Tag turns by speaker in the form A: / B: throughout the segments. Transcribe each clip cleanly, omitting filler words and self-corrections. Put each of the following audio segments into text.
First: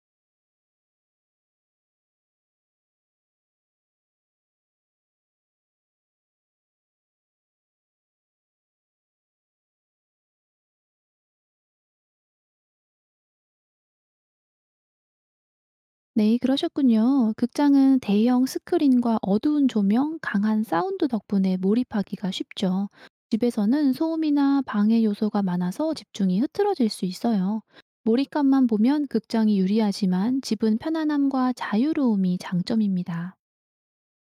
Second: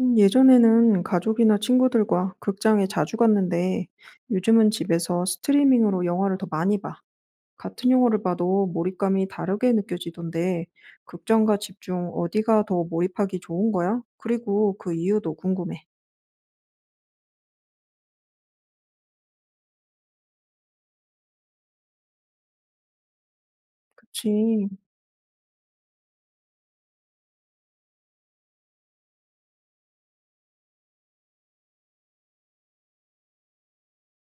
A: 예전에는 가족이나 친구들과 극장에 자주 갔는데 요즘은 집에서 스트리밍으로 영화를 더 많이 봐. 같은 영화를 봐도 몰입감이 다르게 느껴지던데 극장과 집 중 어디가 더 몰입하기 좋은 거야? 그리고 그 이유도 궁금해.
B: 네, 그러셨군요. 극장은 대형 스크린과 어두운 조명, 강한 사운드 덕분에 몰입하기가 쉽죠. 집에서는 소음이나
A: 그치.
B: 방해 요소가 많아서 집중이 흐트러질 수 있어요. 몰입감만 보면 극장이 유리하지만 집은 편안함과 자유로움이 장점입니다.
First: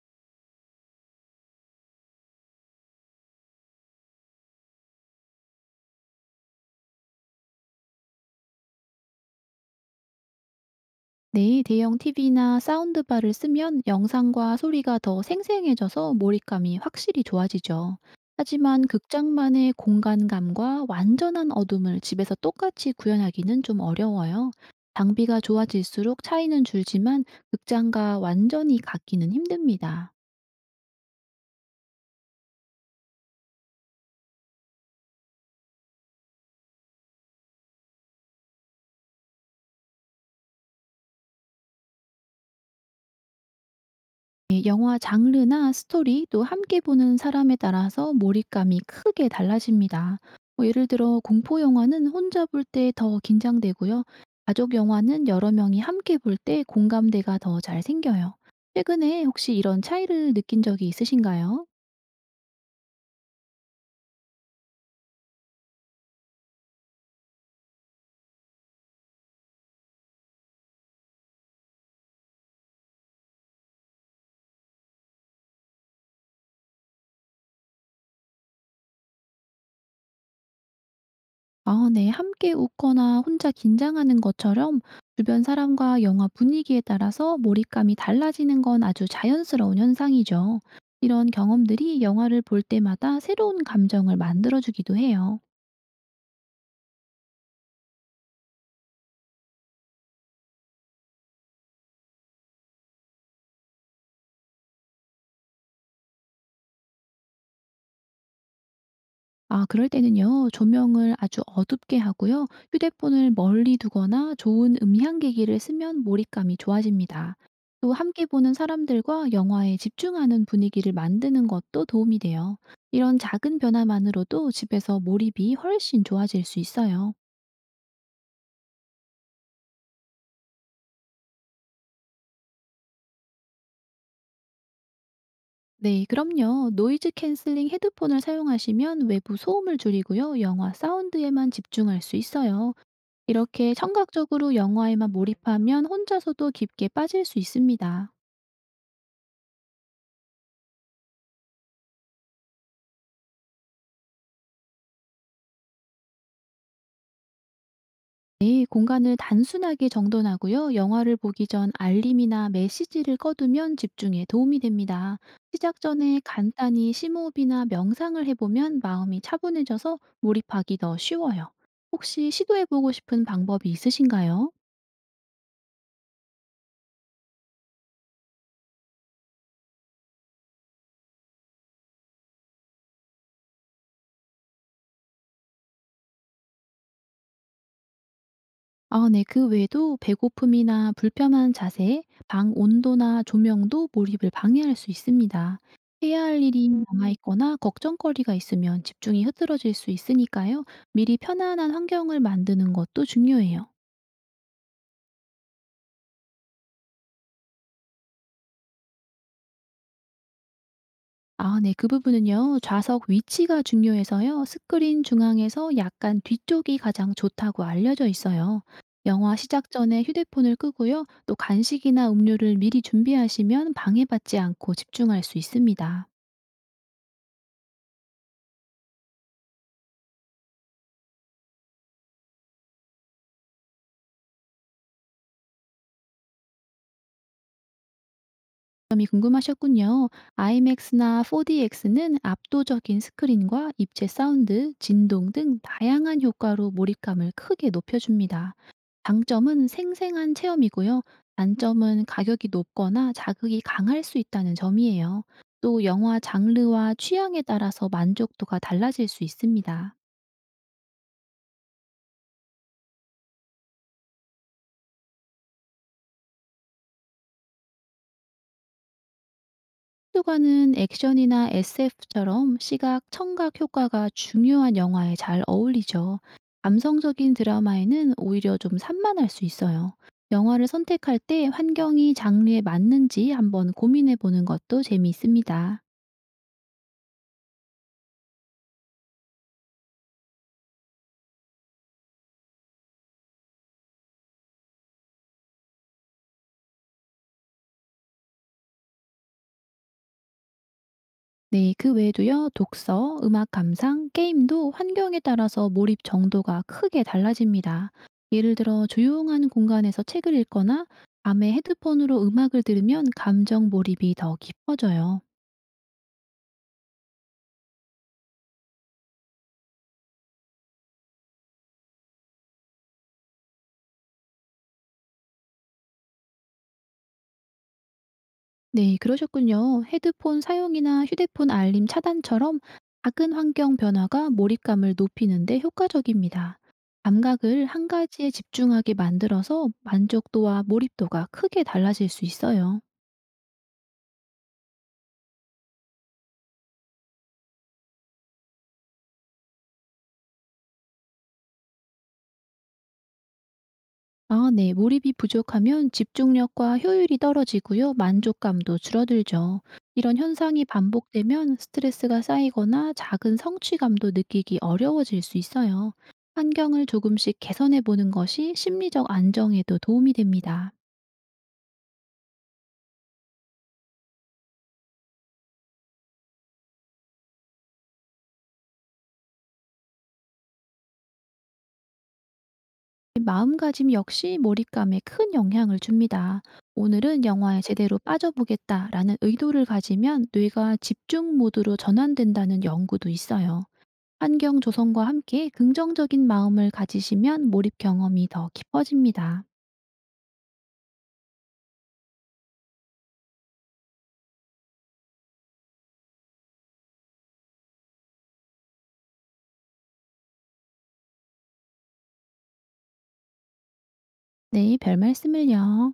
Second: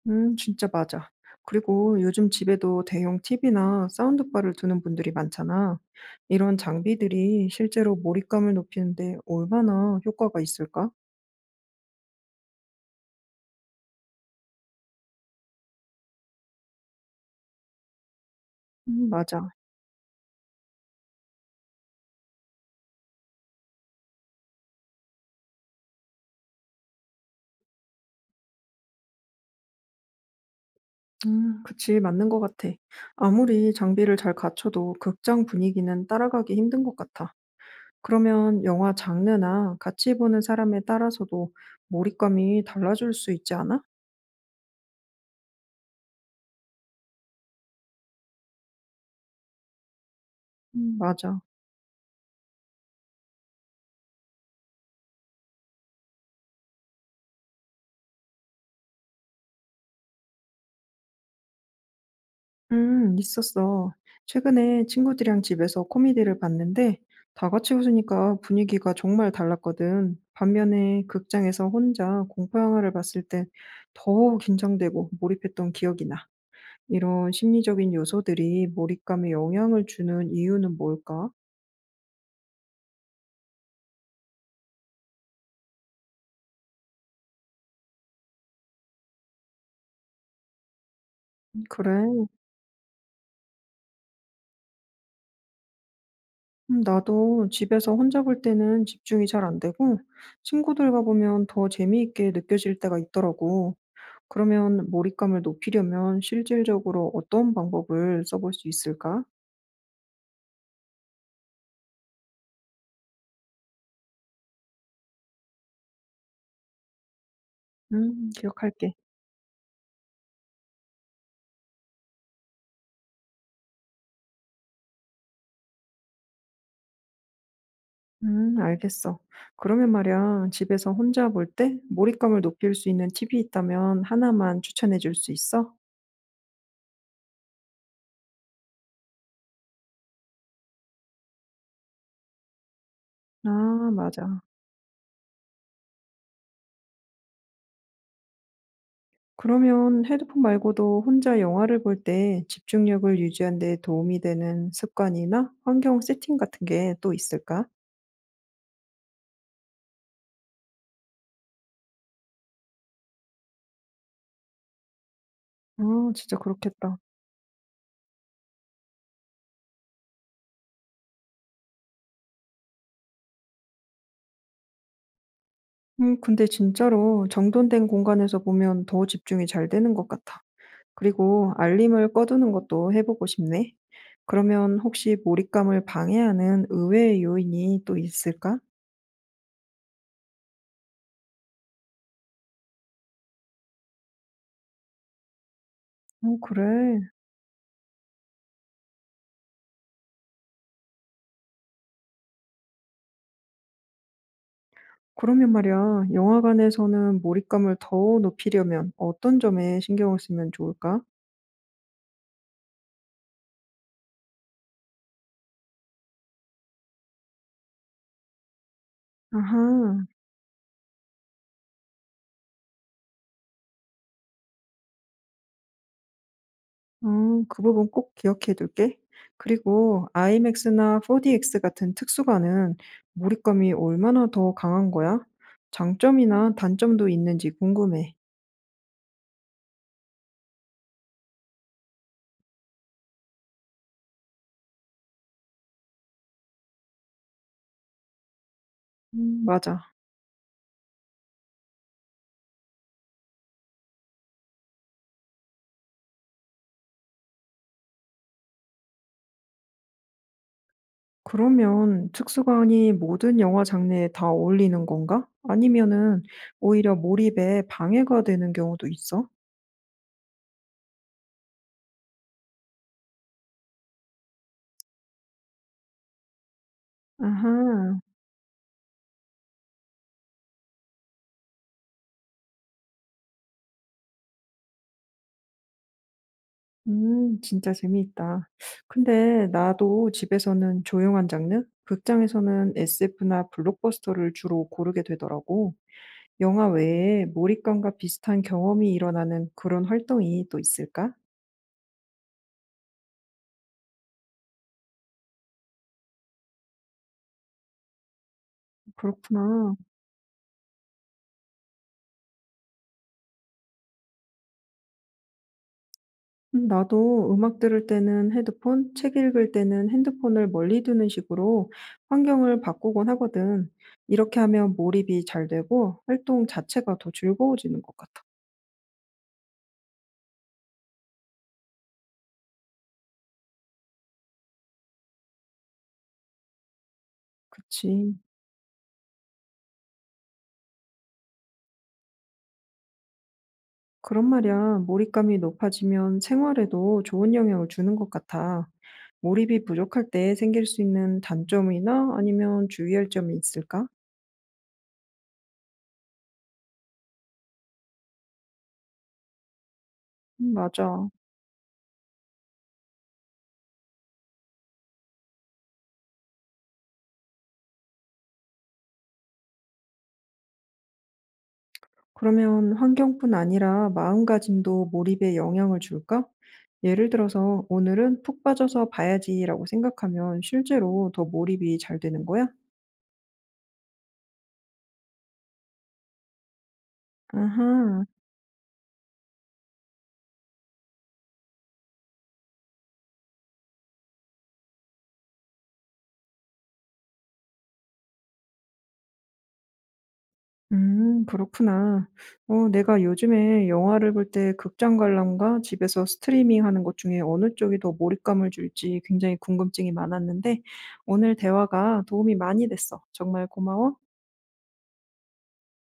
A: 진짜 맞아. 그리고 요즘 집에도 대형 TV나 사운드바를 두는 분들이 많잖아. 이런 장비들이 실제로 몰입감을 높이는데 얼마나 효과가 있을까?
B: 네, 대형 TV나 사운드바를 쓰면 영상과 소리가 더 생생해져서 몰입감이 확실히 좋아지죠. 하지만
A: 맞아.
B: 극장만의 공간감과 완전한 어둠을 집에서 똑같이 구현하기는 좀 어려워요. 장비가 좋아질수록 차이는 줄지만 극장과 완전히 같기는 힘듭니다.
A: 그치. 맞는 것 같아. 아무리 장비를 잘 갖춰도 극장 분위기는 따라가기 힘든 것 같아. 그러면 영화 장르나 같이 보는 사람에 따라서도 몰입감이 달라질 수 있지 않아?
B: 예, 영화 장르나 스토리 또 함께 보는 사람에 따라서 몰입감이 크게 달라집니다. 뭐 예를
A: 음.
B: 들어
A: 맞아.
B: 공포 영화는 혼자 볼 때 더 긴장되고요. 가족 영화는 여러 명이 함께 볼 때 공감대가 더 잘 생겨요. 최근에 혹시 이런 차이를 느낀 적이 있으신가요?
A: 있었어. 최근에 친구들이랑 집에서 코미디를 봤는데 다 같이 웃으니까 분위기가 정말 달랐거든. 반면에 극장에서 혼자 공포 영화를 봤을 때 더욱 긴장되고 몰입했던 기억이 나. 이런 심리적인 요소들이 몰입감에 영향을 주는 이유는 뭘까?
B: 아 네. 함께 웃거나 혼자 긴장하는 것처럼 주변 사람과 영화 분위기에 따라서 몰입감이 달라지는 건 아주 자연스러운 현상이죠. 이런 경험들이
A: 그래,
B: 영화를 볼 때마다 새로운 감정을 만들어주기도 해요.
A: 나도 집에서 혼자 볼 때는 집중이 잘 안 되고 친구들과 보면 더 재미있게 느껴질 때가 있더라고. 그러면 몰입감을 높이려면 실질적으로 어떤 방법을 써볼 수 있을까?
B: 아 그럴 때는요. 조명을 아주 어둡게 하고요. 휴대폰을 멀리 두거나 좋은 음향기기를 쓰면 몰입감이 좋아집니다. 또 함께 보는
A: 기억할게.
B: 사람들과 영화에 집중하는 분위기를 만드는 것도 도움이 돼요. 이런 작은 변화만으로도 집에서 몰입이 훨씬 좋아질 수 있어요.
A: 알겠어. 그러면 말이야, 집에서 혼자 볼 때 몰입감을 높일 수 있는 팁이 있다면 하나만 추천해 줄 수 있어?
B: 네, 그럼요. 노이즈 캔슬링 헤드폰을 사용하시면 외부 소음을 줄이고요. 영화 사운드에만 집중할 수 있어요. 이렇게
A: 아, 맞아.
B: 청각적으로 영화에만 몰입하면 혼자서도 깊게 빠질 수 있습니다.
A: 그러면 헤드폰 말고도 혼자 영화를 볼 때 집중력을 유지하는 데 도움이 되는 습관이나 환경 세팅 같은 게 또 있을까?
B: 네, 공간을 단순하게 정돈하고요. 영화를 보기 전 알림이나 메시지를 꺼두면 집중에 도움이 됩니다. 시작
A: 아,
B: 전에
A: 진짜
B: 간단히
A: 그렇겠다.
B: 심호흡이나 명상을 해보면 마음이 차분해져서 몰입하기 더 쉬워요. 혹시 시도해보고 싶은 방법이 있으신가요?
A: 근데 진짜로 정돈된 공간에서 보면 더 집중이 잘 되는 것 같아. 그리고 알림을 꺼두는 것도 해보고 싶네. 그러면 혹시 몰입감을 방해하는 의외의 요인이 또 있을까?
B: 아 네. 그 외에도 배고픔이나 불편한 자세, 방 온도나 조명도 몰입을 방해할 수 있습니다. 해야
A: 어,
B: 할 일이
A: 그래.
B: 남아있거나 걱정거리가 있으면 집중이 흐트러질 수 있으니까요. 미리 편안한 환경을 만드는 것도 중요해요.
A: 그러면 말이야, 영화관에서는 몰입감을 더 높이려면 어떤 점에 신경을 쓰면 좋을까?
B: 아 네. 그 부분은요. 좌석 위치가 중요해서요. 스크린 중앙에서 약간 뒤쪽이 가장 좋다고 알려져 있어요. 영화 시작 전에
A: 아하.
B: 휴대폰을 끄고요. 또 간식이나 음료를 미리 준비하시면 방해받지 않고 집중할 수 있습니다.
A: 어, 그 부분 꼭 기억해 둘게. 그리고 IMAX나 4DX 같은 특수관은 몰입감이 얼마나 더 강한 거야? 장점이나 단점도 있는지 궁금해.
B: 점이 궁금하셨군요. IMAX나 4DX는 압도적인 스크린과 입체 사운드, 진동 등 다양한 효과로 몰입감을 크게 높여줍니다.
A: 음,
B: 장점은
A: 맞아.
B: 생생한 체험이고요. 단점은 가격이 높거나 자극이 강할 수 있다는 점이에요. 또 영화 장르와 취향에 따라서 만족도가 달라질 수 있습니다.
A: 그러면 특수관이 모든 영화 장르에 다 어울리는 건가? 아니면은 오히려 몰입에 방해가 되는 경우도 있어?
B: 속도가는 액션이나 SF처럼 시각, 청각 효과가 중요한 영화에 잘 어울리죠. 감성적인
A: 아하.
B: 드라마에는 오히려 좀 산만할 수 있어요. 영화를 선택할 때 환경이 장르에 맞는지 한번 고민해 보는 것도 재미있습니다.
A: 음, 진짜 재미있다. 근데 나도 집에서는 조용한 장르, 극장에서는 SF나 블록버스터를 주로 고르게 되더라고. 영화 외에 몰입감과 비슷한 경험이 일어나는 그런 활동이 또 있을까?
B: 네, 그 외에도요, 독서, 음악 감상, 게임도 환경에 따라서 몰입 정도가 크게 달라집니다. 예를 들어 조용한
A: 그렇구나.
B: 공간에서 책을 읽거나 밤에 헤드폰으로 음악을 들으면 감정 몰입이 더 깊어져요.
A: 나도 음악 들을 때는 헤드폰, 책 읽을 때는 핸드폰을 멀리 두는 식으로 환경을 바꾸곤 하거든. 이렇게 하면 몰입이 잘 되고 활동 자체가 더 즐거워지는 것 같아.
B: 네, 그러셨군요. 헤드폰 사용이나 휴대폰 알림 차단처럼 작은 환경 변화가 몰입감을 높이는데 효과적입니다. 감각을 한
A: 그치.
B: 가지에 집중하게 만들어서 만족도와 몰입도가 크게 달라질 수 있어요.
A: 그런 말이야. 몰입감이 높아지면 생활에도 좋은 영향을 주는 것 같아. 몰입이 부족할 때 생길 수 있는 단점이나 아니면 주의할 점이 있을까?
B: 아 네. 몰입이 부족하면 집중력과 효율이 떨어지고요. 만족감도 줄어들죠. 이런 현상이
A: 맞아.
B: 반복되면 스트레스가 쌓이거나 작은 성취감도 느끼기 어려워질 수 있어요. 환경을 조금씩 개선해 보는 것이 심리적 안정에도 도움이 됩니다.
A: 그러면 환경뿐 아니라 마음가짐도 몰입에 영향을 줄까? 예를 들어서 오늘은 푹 빠져서 봐야지라고 생각하면 실제로 더 몰입이 잘 되는 거야?
B: 마음가짐 역시 몰입감에 큰 영향을 줍니다. 오늘은 영화에 제대로
A: 아하.
B: 빠져보겠다라는 의도를 가지면 뇌가 집중 모드로 전환된다는 연구도 있어요. 환경 조성과 함께 긍정적인 마음을 가지시면 몰입 경험이 더 깊어집니다.
A: 음, 그렇구나. 어, 내가 요즘에 영화를 볼 때 극장 관람과 집에서 스트리밍하는 것 중에 어느 쪽이 더 몰입감을 줄지 굉장히 궁금증이 많았는데 오늘 대화가 도움이 많이 됐어. 정말 고마워.
B: 네, 별 말씀을요.